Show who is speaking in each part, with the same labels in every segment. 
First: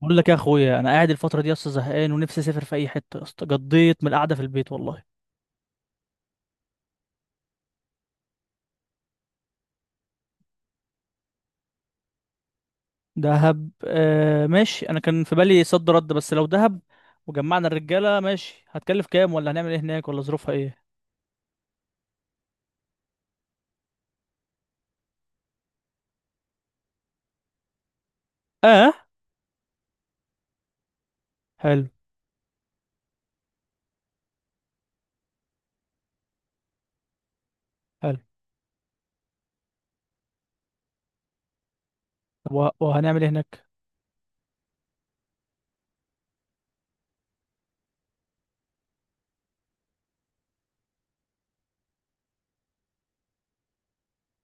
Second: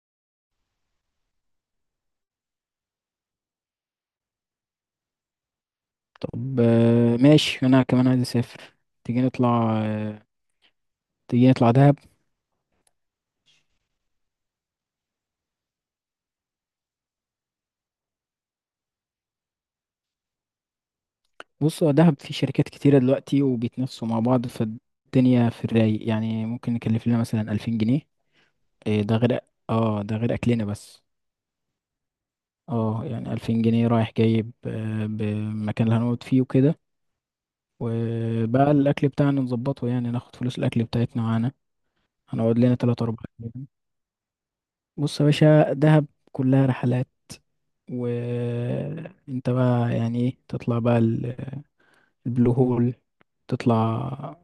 Speaker 1: بقول لك يا اخويا، انا قاعد الفتره دي اصلا زهقان ونفسي اسافر في اي حته يا اسطى. قضيت من القعده في البيت والله.
Speaker 2: طب، ماشي انا كمان عايز اسافر. تيجي نطلع آه، تيجي نطلع دهب.
Speaker 1: دهب آه ماشي، انا كان في بالي صد رد، بس لو دهب وجمعنا الرجاله ماشي، هتكلف كام ولا هنعمل ايه هناك ولا ظروفها ايه؟
Speaker 2: بص، هو دهب في شركات كتيرة دلوقتي وبيتنافسوا مع بعض، فالدنيا في الرايق. يعني ممكن نكلف لنا مثلا 2000 جنيه. إيه
Speaker 1: اه.
Speaker 2: ده غير؟ اه ده غير أكلنا بس.
Speaker 1: حلو
Speaker 2: اه يعني 2000 جنيه رايح جايب، بمكان اللي هنقعد فيه وكده.
Speaker 1: حلو.
Speaker 2: وبقى الأكل بتاعنا نظبطه، يعني ناخد فلوس الأكل بتاعتنا معانا.
Speaker 1: طب
Speaker 2: هنقعد لنا تلات
Speaker 1: وهنعمل
Speaker 2: أربع
Speaker 1: ايه هناك؟
Speaker 2: أيام بص يا باشا، دهب كلها رحلات. وانت بقى يعني ايه، تطلع بقى البلو هول. تطلع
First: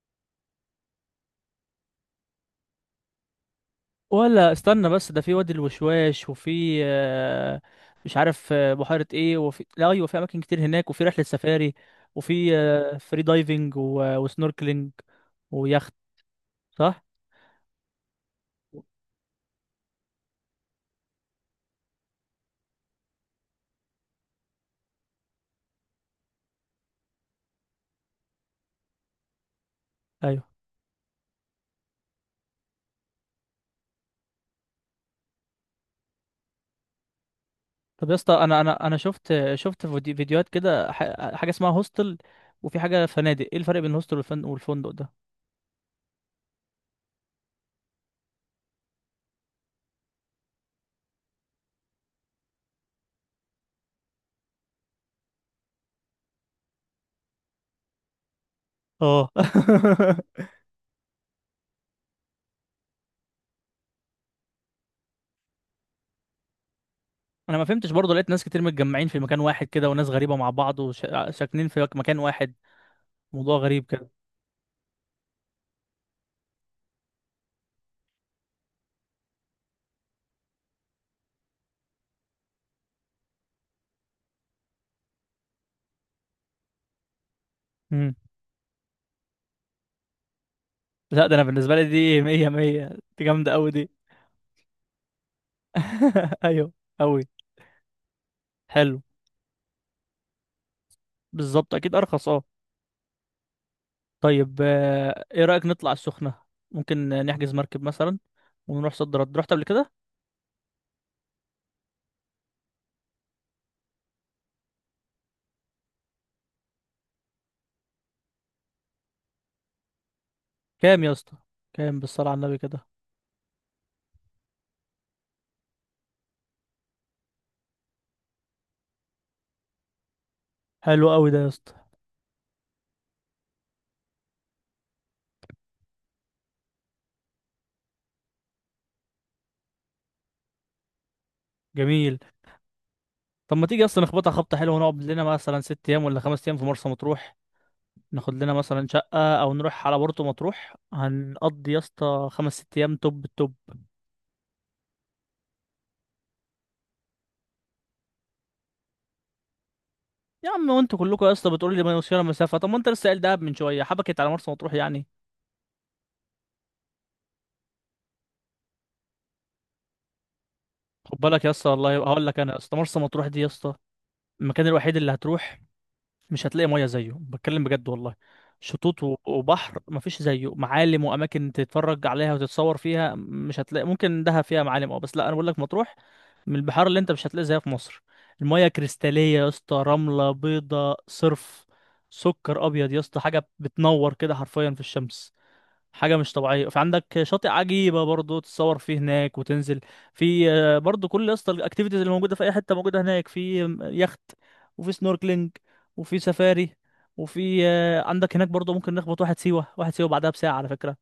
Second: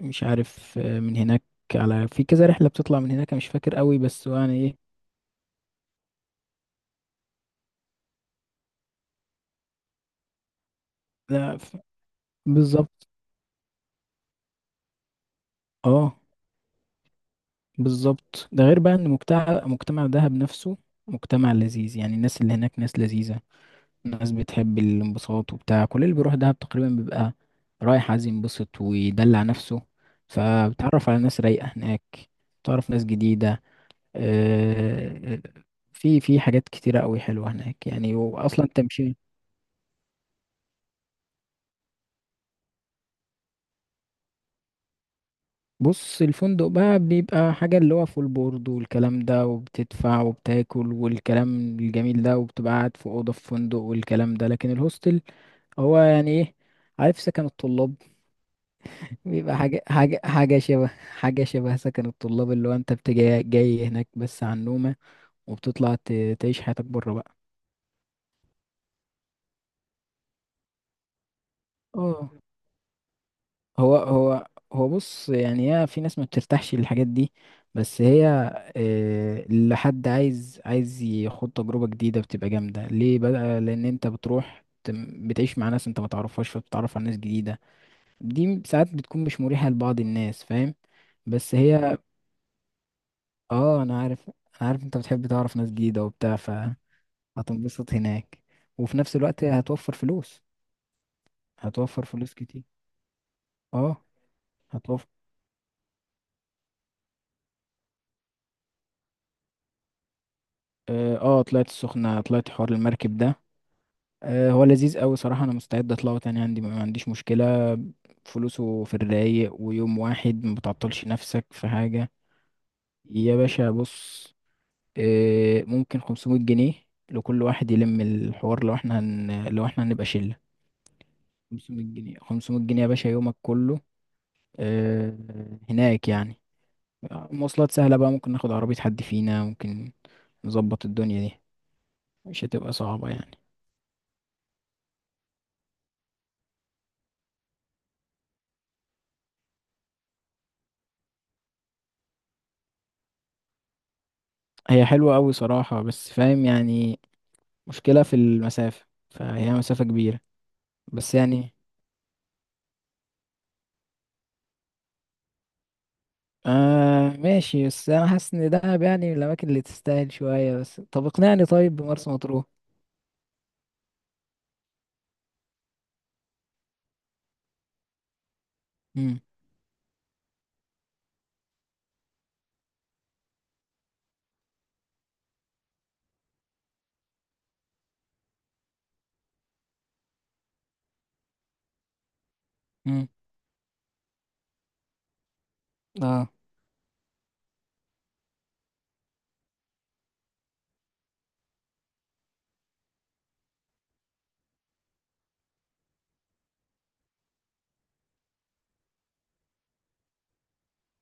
Speaker 2: مش عارف من هناك. على في كذا رحلة بتطلع من هناك، أنا مش فاكر قوي، بس هو
Speaker 1: ولا
Speaker 2: يعني ايه.
Speaker 1: استنى، بس ده في وادي الوشواش، وفي مش عارف بحيره ايه، وفي لا ايوه في اماكن كتير هناك، وفي رحله
Speaker 2: لا
Speaker 1: سفاري،
Speaker 2: ف-
Speaker 1: وفي
Speaker 2: بالظبط.
Speaker 1: فري دايفنج وسنوركلينج، ويخت.
Speaker 2: اه
Speaker 1: صح؟
Speaker 2: بالظبط. ده غير بقى ان مجتمع دهب نفسه مجتمع لذيذ. يعني الناس اللي هناك ناس لذيذة، ناس بتحب الانبساط وبتاع. كل اللي بيروح دهب تقريبا بيبقى رايح عايز ينبسط ويدلع نفسه.
Speaker 1: ايوه.
Speaker 2: فبتعرف على ناس رايقة هناك، بتعرف ناس جديدة. آه، في حاجات كتيرة قوي حلوة هناك
Speaker 1: طب يا
Speaker 2: يعني،
Speaker 1: اسطى انا
Speaker 2: وأصلا تمشي.
Speaker 1: شفت فيديوهات كده، حاجه اسمها هوستل، وفي حاجه فنادق. ايه الفرق بين الهوستل والفندق ده؟
Speaker 2: بص، الفندق بقى بيبقى حاجة، اللي هو فول بورد والكلام ده، وبتدفع وبتاكل والكلام الجميل ده، وبتبقى قاعد في أوضة في فندق والكلام ده. لكن الهوستل هو يعني إيه؟ عارف سكن الطلاب؟
Speaker 1: اه.
Speaker 2: بيبقى حاجة شبه سكن الطلاب، اللي هو أنت بتجي جاي هناك بس على النومة، وبتطلع تعيش حياتك بره بقى.
Speaker 1: انا ما فهمتش برضه، لقيت ناس كتير متجمعين في مكان واحد كده وناس غريبه مع بعض وساكنين في مكان
Speaker 2: اه.
Speaker 1: واحد. موضوع غريب
Speaker 2: هو
Speaker 1: كده.
Speaker 2: هو هو بص، يعني هي في ناس ما بترتاحش للحاجات دي، بس هي، لحد عايز يخوض تجربة جديدة بتبقى جامدة ليه بقى. لأن انت بتروح بتعيش مع ناس انت ما تعرفهاش، فبتتعرف على ناس جديدة.
Speaker 1: امم
Speaker 2: ساعات بتكون مش مريحة لبعض الناس، فاهم.
Speaker 1: لا، ده انا
Speaker 2: بس
Speaker 1: بالنسبه لي
Speaker 2: هي
Speaker 1: دي مية مية، دي جامده قوي
Speaker 2: اه
Speaker 1: دي.
Speaker 2: انا عارف انت بتحب تعرف ناس جديدة وبتاع،
Speaker 1: ايوه قوي.
Speaker 2: فهتنبسط هناك، وفي
Speaker 1: حلو.
Speaker 2: نفس الوقت هتوفر فلوس.
Speaker 1: بالظبط اكيد
Speaker 2: هتوفر
Speaker 1: ارخص،
Speaker 2: فلوس
Speaker 1: اه.
Speaker 2: كتير. اه
Speaker 1: طيب
Speaker 2: هتوفر.
Speaker 1: ايه رايك نطلع السخنه؟ ممكن نحجز مركب مثلا، ونروح صد رد، رحت قبل كده؟
Speaker 2: اه طلعت السخنة، طلعت حوار المركب ده. هو لذيذ قوي صراحة، انا مستعد اطلعه تاني، عندي ما عنديش مشكلة. فلوسه في الرايق، ويوم واحد ما بتعطلش
Speaker 1: كام يا اسطى،
Speaker 2: نفسك في
Speaker 1: كام
Speaker 2: حاجة.
Speaker 1: بالصلاة على النبي كده؟
Speaker 2: يا باشا بص، ممكن 500 جنيه لكل واحد يلم الحوار، لو احنا لو احنا هنبقى شلة.
Speaker 1: حلو قوي ده يا اسطى.
Speaker 2: 500 جنيه، 500 جنيه يا باشا، يومك كله آه، هناك يعني. مواصلات سهلة بقى، ممكن ناخد عربية، حد فينا ممكن نظبط الدنيا دي.
Speaker 1: جميل.
Speaker 2: مش هتبقى صعبة يعني.
Speaker 1: طب ما تيجي اصلا نخبطها خبطة حلوة، ونقعد لنا مثلا 6 ايام ولا 5 ايام في مرسى مطروح؟ ناخد لنا مثلا شقة او نروح على بورتو مطروح، هنقضي يا اسطى 5 6 ايام توب التوب.
Speaker 2: هي حلوة قوي صراحة، بس فاهم يعني، مشكلة في المسافة، فهي مسافة كبيرة.
Speaker 1: يا عم وانتوا
Speaker 2: بس
Speaker 1: كلكم يا اسطى
Speaker 2: يعني
Speaker 1: بتقولوا لي ما يوصلنا مسافة، طب ما انت لسه قايل دهب من شوية، حبكت على مرسى مطروح يعني.
Speaker 2: آه ماشي، بس أنا حاسس إن دهب يعني من الأماكن اللي تستاهل شوية. بس طب
Speaker 1: خد
Speaker 2: اقنعني
Speaker 1: بالك يا اسطى،
Speaker 2: طيب
Speaker 1: والله
Speaker 2: بمرسى
Speaker 1: هقول لك
Speaker 2: مطروح.
Speaker 1: انا يا اسطى، مرسى مطروح دي يا اسطى المكان الوحيد اللي هتروح مش هتلاقي ميه زيه، بتكلم بجد والله. شطوط
Speaker 2: مم.
Speaker 1: وبحر مفيش زيه، معالم واماكن تتفرج عليها وتتصور فيها مش هتلاقي. ممكن دهب فيها معالم اه، بس لا، انا بقول لك مطروح من البحار اللي انت مش هتلاقي زيها في مصر. الميه كريستاليه يا اسطى، رمله بيضه صرف، سكر ابيض يا
Speaker 2: مم.
Speaker 1: اسطى، حاجه بتنور كده حرفيا في الشمس، حاجة
Speaker 2: اه.
Speaker 1: مش طبيعية. فعندك شاطئ عجيبة برضو تتصور فيه هناك وتنزل. في برضو كل اسطى الاكتيفيتيز اللي موجودة في أي حتة موجودة هناك. في يخت، وفي سنوركلينج، وفي سفاري، وفي عندك هناك برضو ممكن نخبط واحد سيوة واحد سيوة بعدها بساعة على فكرة.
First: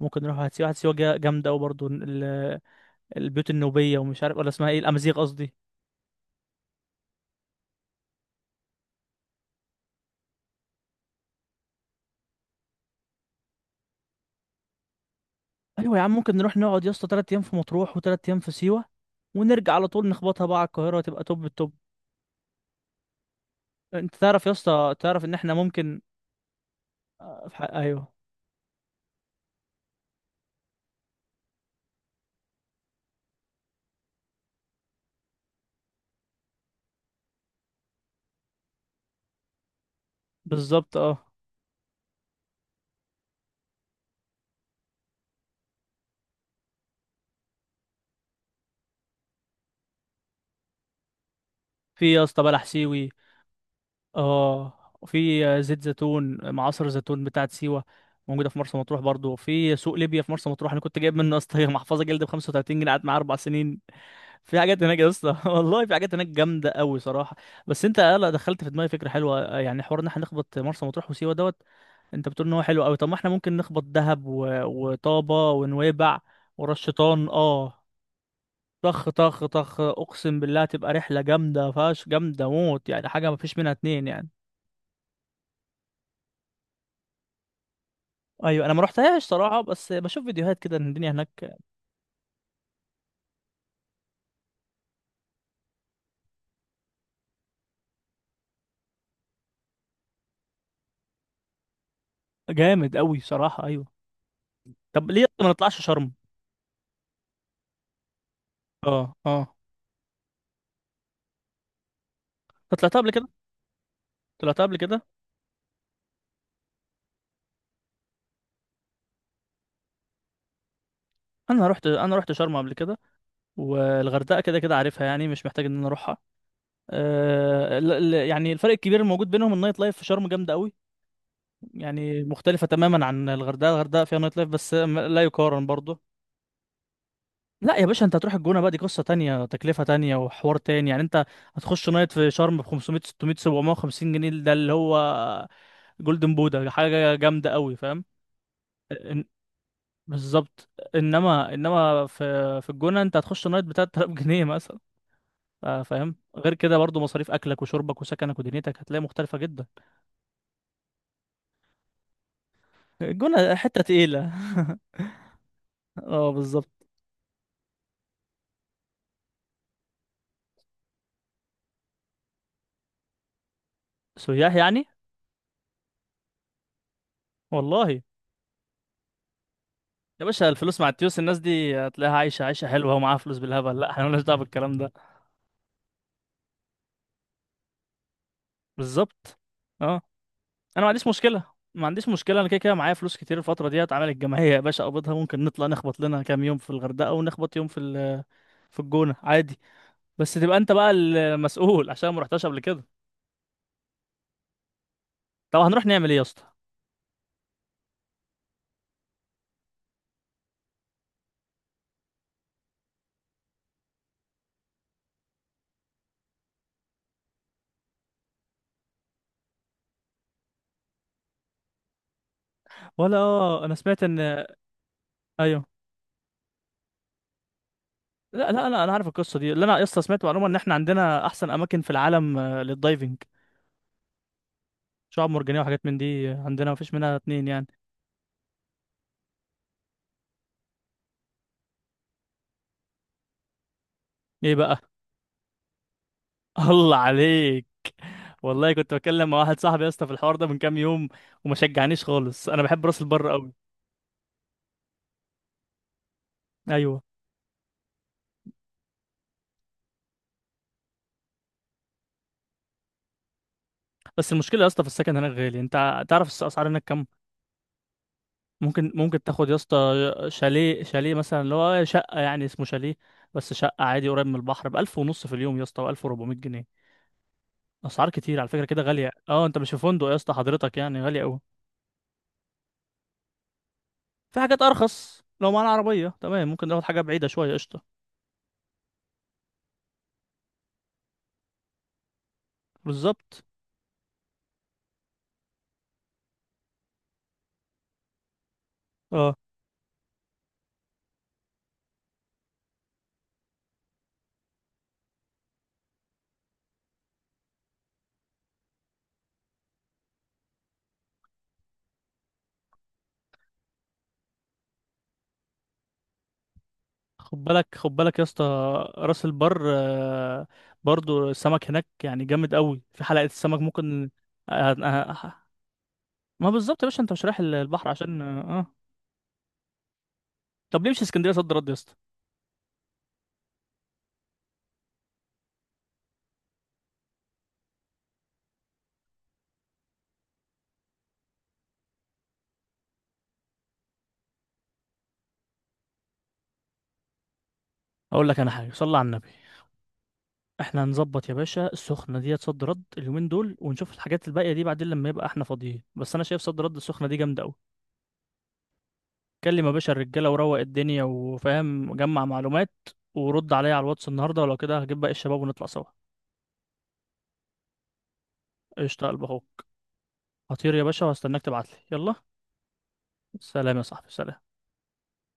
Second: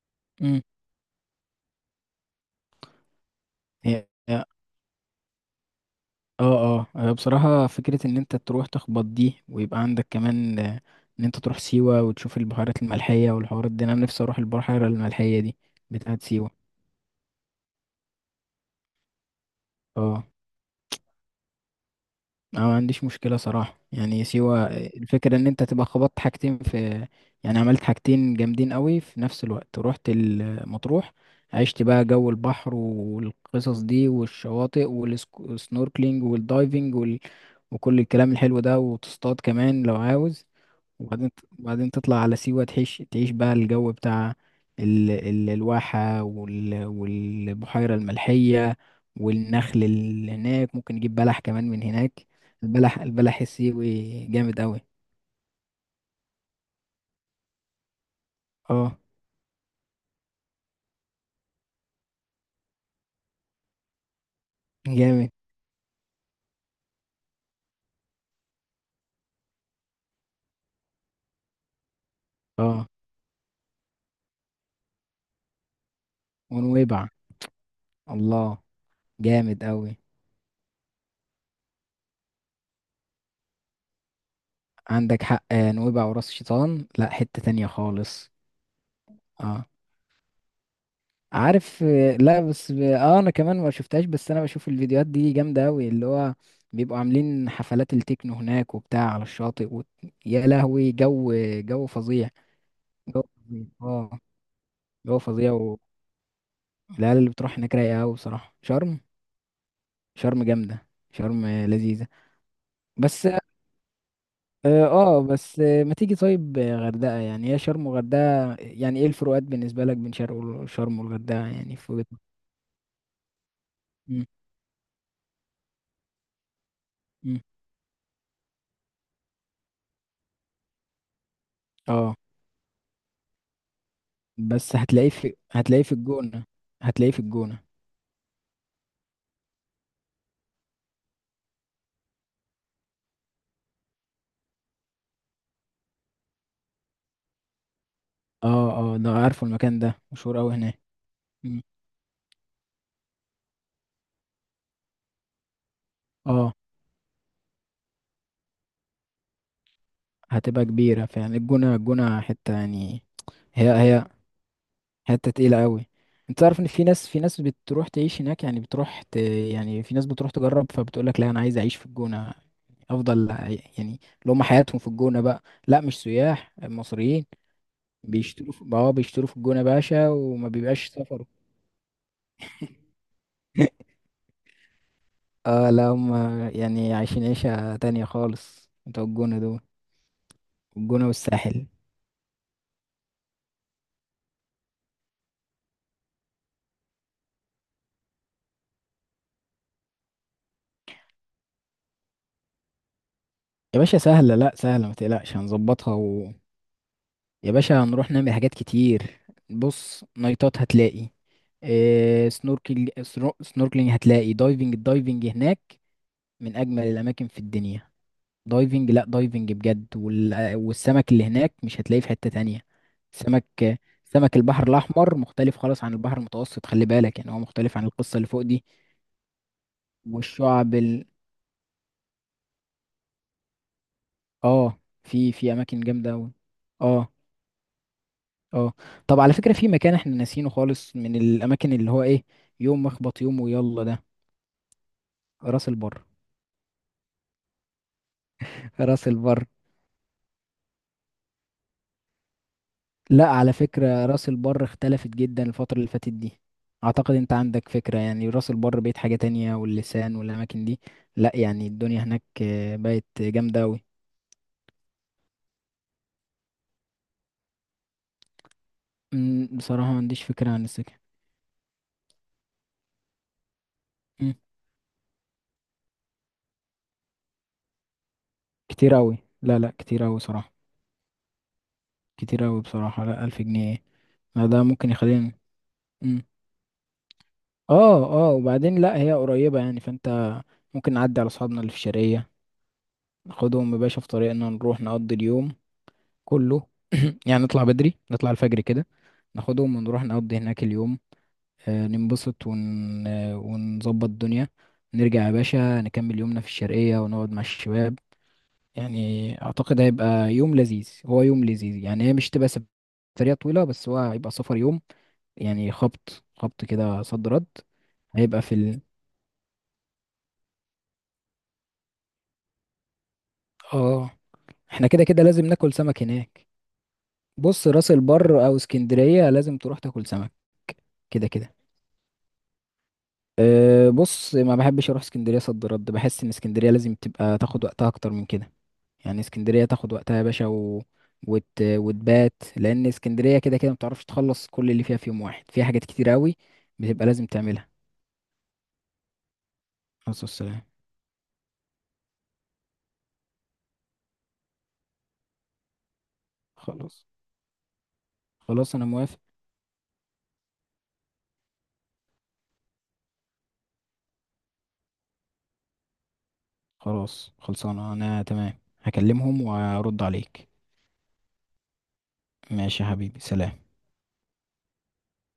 Speaker 1: ممكن نروح واحد
Speaker 2: مم.
Speaker 1: سيوة واحد سيوة جامدة، وبرضو البيوت النوبية،
Speaker 2: هي
Speaker 1: ومش عارف
Speaker 2: هي-
Speaker 1: ولا اسمها ايه، الأمازيغ قصدي.
Speaker 2: اه اه بصراحة فكرة إن أنت تروح تخبط دي، ويبقى عندك كمان إن أنت تروح سيوة وتشوف البحيرات الملحية والحوارات دي. أنا نفسي أروح البحيرة الملحية دي
Speaker 1: أيوة يا عم،
Speaker 2: بتاعت
Speaker 1: ممكن نروح
Speaker 2: سيوة.
Speaker 1: نقعد يا اسطى 3 أيام في مطروح وتلات أيام في سيوة، ونرجع على طول
Speaker 2: اه
Speaker 1: نخبطها بقى على القاهرة تبقى توب التوب.
Speaker 2: أنا ما عنديش مشكلة صراحة
Speaker 1: انت
Speaker 2: يعني
Speaker 1: تعرف يا
Speaker 2: سيوة.
Speaker 1: اسطى، تعرف ان
Speaker 2: الفكرة إن
Speaker 1: احنا
Speaker 2: أنت تبقى
Speaker 1: ممكن
Speaker 2: خبطت حاجتين في،
Speaker 1: في
Speaker 2: يعني
Speaker 1: حق،
Speaker 2: عملت
Speaker 1: ايوه
Speaker 2: حاجتين جامدين قوي في نفس الوقت. رحت المطروح عشت بقى جو البحر والقصص دي والشواطئ والسنوركلينج والدايفنج وكل الكلام الحلو ده، وتصطاد كمان لو عاوز.
Speaker 1: بالظبط، اه.
Speaker 2: وبعدين، وبعدين تطلع على سيوة، تعيش بقى الجو بتاع الواحة والبحيرة الملحية والنخل اللي هناك. ممكن نجيب بلح كمان من
Speaker 1: في يا
Speaker 2: هناك.
Speaker 1: اسطى بلح
Speaker 2: البلح
Speaker 1: سيوي،
Speaker 2: البلح السيوي جامد
Speaker 1: اه.
Speaker 2: أوي.
Speaker 1: وفي زيت زيتون، معصر زيتون بتاعت سيوة موجودة في مرسى
Speaker 2: اه
Speaker 1: مطروح برضو، في سوق ليبيا في مرسى مطروح. انا كنت جايب منه يا اسطى محفظة جلد ب 35 جنيه، قعدت معايا 4 سنين. في حاجات هناك يا
Speaker 2: جامد.
Speaker 1: اسطى، والله في حاجات هناك جامدة قوي صراحة. بس انت لا، دخلت في دماغي فكرة حلوة، يعني حوار ان احنا نخبط مرسى مطروح وسيوة دوت. انت بتقول ان هو حلو
Speaker 2: اه
Speaker 1: قوي، طب ما احنا ممكن نخبط دهب وطابة ونويبع ورش
Speaker 2: ونويبع.
Speaker 1: شيطان، اه.
Speaker 2: الله.
Speaker 1: طخ طخ
Speaker 2: جامد
Speaker 1: طخ،
Speaker 2: أوي.
Speaker 1: اقسم بالله تبقى رحله جامده فاش، جامده موت يعني، حاجه ما فيش منها اتنين يعني.
Speaker 2: عندك حق، نويبع وراس شيطان لا حتة تانية خالص.
Speaker 1: ايوه انا ما رحتهاش صراحه،
Speaker 2: اه
Speaker 1: بس بشوف فيديوهات كده ان الدنيا هناك
Speaker 2: عارف. لا بس اه انا كمان ما شفتهاش، بس انا بشوف الفيديوهات دي جامده قوي، اللي هو بيبقوا عاملين حفلات التكنو هناك وبتاع على الشاطئ يا لهوي جو. جو فظيع.
Speaker 1: جامد قوي
Speaker 2: جو
Speaker 1: صراحه،
Speaker 2: فظيع
Speaker 1: ايوه.
Speaker 2: اه.
Speaker 1: طب
Speaker 2: جو
Speaker 1: ليه ما
Speaker 2: فظيع.
Speaker 1: نطلعش شرم؟
Speaker 2: والعيال اللي بتروح هناك رايقه قوي بصراحه. شرم.
Speaker 1: اه اه.
Speaker 2: شرم جامده، شرم لذيذه.
Speaker 1: أنت طلعتها قبل
Speaker 2: بس
Speaker 1: كده؟ طلعتها قبل
Speaker 2: اه
Speaker 1: كده؟
Speaker 2: بس ما تيجي طيب غردقه. يعني هي شرم وغردقه، يعني ايه الفروقات بالنسبه لك بين شرم وشرم والغردقه،
Speaker 1: انا
Speaker 2: يعني
Speaker 1: رحت
Speaker 2: في نظرك؟
Speaker 1: شرم قبل كده،
Speaker 2: مم،
Speaker 1: والغردقه كده كده عارفها يعني، مش محتاج ان انا اروحها.
Speaker 2: مم.
Speaker 1: أه يعني الفرق الكبير الموجود بينهم النايت لايف في شرم جامده قوي،
Speaker 2: اه.
Speaker 1: يعني مختلفه تماما عن الغردقه. الغردقه فيها نايت لايف، بس
Speaker 2: بس هتلاقيه
Speaker 1: لا
Speaker 2: في
Speaker 1: يقارن
Speaker 2: هتلاقيه في
Speaker 1: برضه.
Speaker 2: الجونة. هتلاقيه في الجونة.
Speaker 1: لا يا باشا، انت هتروح الجونة بقى، دي قصة تانية، تكلفة تانية، وحوار تاني يعني. انت هتخش نايت في شرم ب 500 600 750 جنيه، ده اللي هو جولدن بودا، حاجة جامدة قوي، فاهم؟
Speaker 2: اه اه، ده
Speaker 1: ان-
Speaker 2: عارفه، المكان ده مشهور اوي
Speaker 1: بالظبط.
Speaker 2: هناك.
Speaker 1: انما
Speaker 2: مم.
Speaker 1: في الجونة انت هتخش نايت ب 3000 جنيه مثلا، فاهم؟
Speaker 2: اه
Speaker 1: غير كده برضو مصاريف اكلك وشربك وسكنك ودنيتك هتلاقي مختلفة جدا.
Speaker 2: هتبقى كبيرة فعلا. الجونة، الجونة حتة يعني.
Speaker 1: الجونة
Speaker 2: هي
Speaker 1: حتة
Speaker 2: هي
Speaker 1: تقيلة.
Speaker 2: حتة تقيلة اوي.
Speaker 1: اه
Speaker 2: انت تعرف ان
Speaker 1: بالظبط.
Speaker 2: في ناس بتروح تعيش هناك، يعني بتروح يعني في ناس بتروح تجرب، فبتقولك لا انا عايز اعيش في الجونة، افضل يعني اللي هم
Speaker 1: سياح
Speaker 2: حياتهم
Speaker 1: يعني.
Speaker 2: في الجونة بقى. لا مش سياح، مصريين.
Speaker 1: والله
Speaker 2: اه بيشتروا في الجونة باشا
Speaker 1: يا
Speaker 2: وما
Speaker 1: باشا الفلوس
Speaker 2: بيبقاش
Speaker 1: مع التيوس
Speaker 2: سفر.
Speaker 1: الناس دي هتلاقيها عايشة عيشة حلوة ومعاها فلوس بالهبل، لا احنا مالناش دعوة بالكلام ده.
Speaker 2: اه لا هم يعني عايشين عيشة تانية خالص بتوع الجونة
Speaker 1: بالظبط،
Speaker 2: دول.
Speaker 1: اه. انا ما
Speaker 2: الجونة
Speaker 1: عنديش مشكله،
Speaker 2: والساحل.
Speaker 1: ما عنديش مشكله، انا كده كده معايا فلوس كتير الفتره دي، هتعمل الجمعيه يا باشا اقبضها، ممكن نطلع نخبط لنا كام يوم في الغردقه ونخبط يوم في في الجونه عادي، بس تبقى انت بقى المسؤول عشان ما رحتش قبل كده.
Speaker 2: يا باشا سهلة، لا سهلة ما تقلقش
Speaker 1: طب هنروح
Speaker 2: هنظبطها
Speaker 1: نعمل ايه يا اسطى؟
Speaker 2: يا باشا هنروح نعمل حاجات كتير. بص، نايتات هتلاقي، إيه، سنوركل، سنوركلينج هتلاقي، دايفنج. الدايفنج هناك من أجمل الأماكن في الدنيا. دايفنج، لا دايفنج بجد. والسمك اللي هناك مش هتلاقيه في حتة تانية.
Speaker 1: ولا
Speaker 2: سمك،
Speaker 1: انا سمعت
Speaker 2: سمك
Speaker 1: ان،
Speaker 2: البحر الأحمر مختلف
Speaker 1: ايوه.
Speaker 2: خالص عن البحر المتوسط، خلي بالك. يعني هو مختلف عن القصة اللي فوق
Speaker 1: لا
Speaker 2: دي.
Speaker 1: لا لا انا عارف القصه دي، اللي انا يا اسطى سمعت معلومه ان احنا
Speaker 2: والشعب
Speaker 1: عندنا احسن اماكن في العالم للدايفنج،
Speaker 2: اه،
Speaker 1: شعاب
Speaker 2: في
Speaker 1: مرجانيه
Speaker 2: اماكن
Speaker 1: وحاجات من
Speaker 2: جامده قوي.
Speaker 1: دي، عندنا مفيش
Speaker 2: اه
Speaker 1: منها اتنين يعني.
Speaker 2: اه. طب على فكره، في مكان احنا ناسينه خالص من الاماكن، اللي هو ايه، يوم مخبط يوم، ويلا ده،
Speaker 1: ايه بقى؟
Speaker 2: راس البر.
Speaker 1: الله عليك، والله كنت
Speaker 2: راس
Speaker 1: بتكلم مع
Speaker 2: البر،
Speaker 1: واحد صاحبي يا اسطى في الحوار ده من كام يوم، وما شجعنيش خالص، انا بحب راس
Speaker 2: لا
Speaker 1: البر قوي،
Speaker 2: على فكره راس البر اختلفت جدا الفتره اللي فاتت دي.
Speaker 1: ايوه.
Speaker 2: اعتقد انت عندك فكره، يعني راس البر بقت حاجه تانية واللسان والاماكن دي. لا يعني الدنيا هناك بقت جامده قوي.
Speaker 1: بس المشكله يا اسطى في السكن هناك غالي، انت تعرف الاسعار هناك كام؟ ممكن تاخد يا اسطى
Speaker 2: بصراحه ما عنديش فكره عن
Speaker 1: شاليه،
Speaker 2: السكن.
Speaker 1: شاليه مثلا اللي هو شقه يعني اسمه شاليه، بس شقه عادي قريب
Speaker 2: مم،
Speaker 1: من البحر ب 1000 ونص في اليوم يا اسطى، و1400 جنيه. اسعار كتير على فكره كده
Speaker 2: كتير
Speaker 1: غاليه،
Speaker 2: قوي،
Speaker 1: اه انت
Speaker 2: لا
Speaker 1: مش
Speaker 2: لا
Speaker 1: في
Speaker 2: كتير
Speaker 1: فندق يا
Speaker 2: قوي
Speaker 1: اسطى
Speaker 2: صراحه.
Speaker 1: حضرتك يعني، غاليه قوي.
Speaker 2: كتير أوي بصراحة. لا 1000 جنيه إيه؟
Speaker 1: في
Speaker 2: لا
Speaker 1: حاجات
Speaker 2: ده ممكن
Speaker 1: ارخص
Speaker 2: يخليني.
Speaker 1: لو معانا عربيه
Speaker 2: مم.
Speaker 1: تمام، ممكن ناخد حاجه بعيده شويه، قشطه.
Speaker 2: اه اه، وبعدين لا هي قريبة يعني، فانت ممكن نعدي على أصحابنا اللي في الشرقية.
Speaker 1: بالظبط،
Speaker 2: ناخدهم يا باشا في طريقنا، نروح نقضي اليوم كله. يعني نطلع بدري، نطلع الفجر كده،
Speaker 1: اه.
Speaker 2: ناخدهم ونروح نقضي هناك اليوم. آه ننبسط ون... آه، ونظبط الدنيا. نرجع يا باشا نكمل يومنا في الشرقية، ونقعد مع الشباب. يعني أعتقد هيبقى يوم لذيذ، هو يوم لذيذ، يعني هي مش تبقى سفرية طويلة، بس هو هيبقى سفر يوم. يعني خبط كده صد
Speaker 1: خد
Speaker 2: رد.
Speaker 1: بالك خد بالك يا
Speaker 2: هيبقى
Speaker 1: اسطى،
Speaker 2: في
Speaker 1: راس البر برضو السمك هناك يعني جامد قوي، في حلقة السمك
Speaker 2: اه
Speaker 1: ممكن. آه، آه،
Speaker 2: احنا كده كده
Speaker 1: آه،
Speaker 2: لازم ناكل سمك هناك.
Speaker 1: ما بالظبط يا باشا، انت مش رايح
Speaker 2: بص
Speaker 1: البحر
Speaker 2: راس
Speaker 1: عشان.
Speaker 2: البر او اسكندرية لازم تروح تاكل سمك.
Speaker 1: طب ليه مش
Speaker 2: كده
Speaker 1: اسكندرية صد
Speaker 2: كده.
Speaker 1: رد يا اسطى؟
Speaker 2: أه بص، ما بحبش اروح اسكندرية صد رد، بحس ان اسكندرية لازم تبقى تاخد وقتها اكتر من كده. يعني اسكندرية تاخد وقتها يا باشا وتبات. لان اسكندرية كده كده ما بتعرفش تخلص كل اللي فيها في يوم واحد، فيها حاجات كتير قوي بتبقى لازم تعملها.
Speaker 1: اقول لك انا حاجة، صلي على النبي،
Speaker 2: خلاص السلام.
Speaker 1: احنا هنظبط يا باشا السخنة ديت صد رد اليومين دول ونشوف الحاجات الباقية دي بعدين لما يبقى احنا فاضيين، بس انا شايف صد رد
Speaker 2: خلاص،
Speaker 1: السخنة دي جامدة قوي.
Speaker 2: خلاص انا موافق.
Speaker 1: كلم يا باشا الرجالة وروق الدنيا وفاهم جمع معلومات، ورد عليا على الواتس النهاردة، ولو كده هجيب باقي الشباب ونطلع سوا.
Speaker 2: خلاص خلصانة، أنا تمام،
Speaker 1: قشطة يا قلب
Speaker 2: هكلمهم
Speaker 1: اخوك،
Speaker 2: وأرد عليك.
Speaker 1: هطير يا باشا وهستناك تبعتلي، يلا
Speaker 2: ماشي يا حبيبي، سلام.
Speaker 1: سلام يا صاحبي، سلام.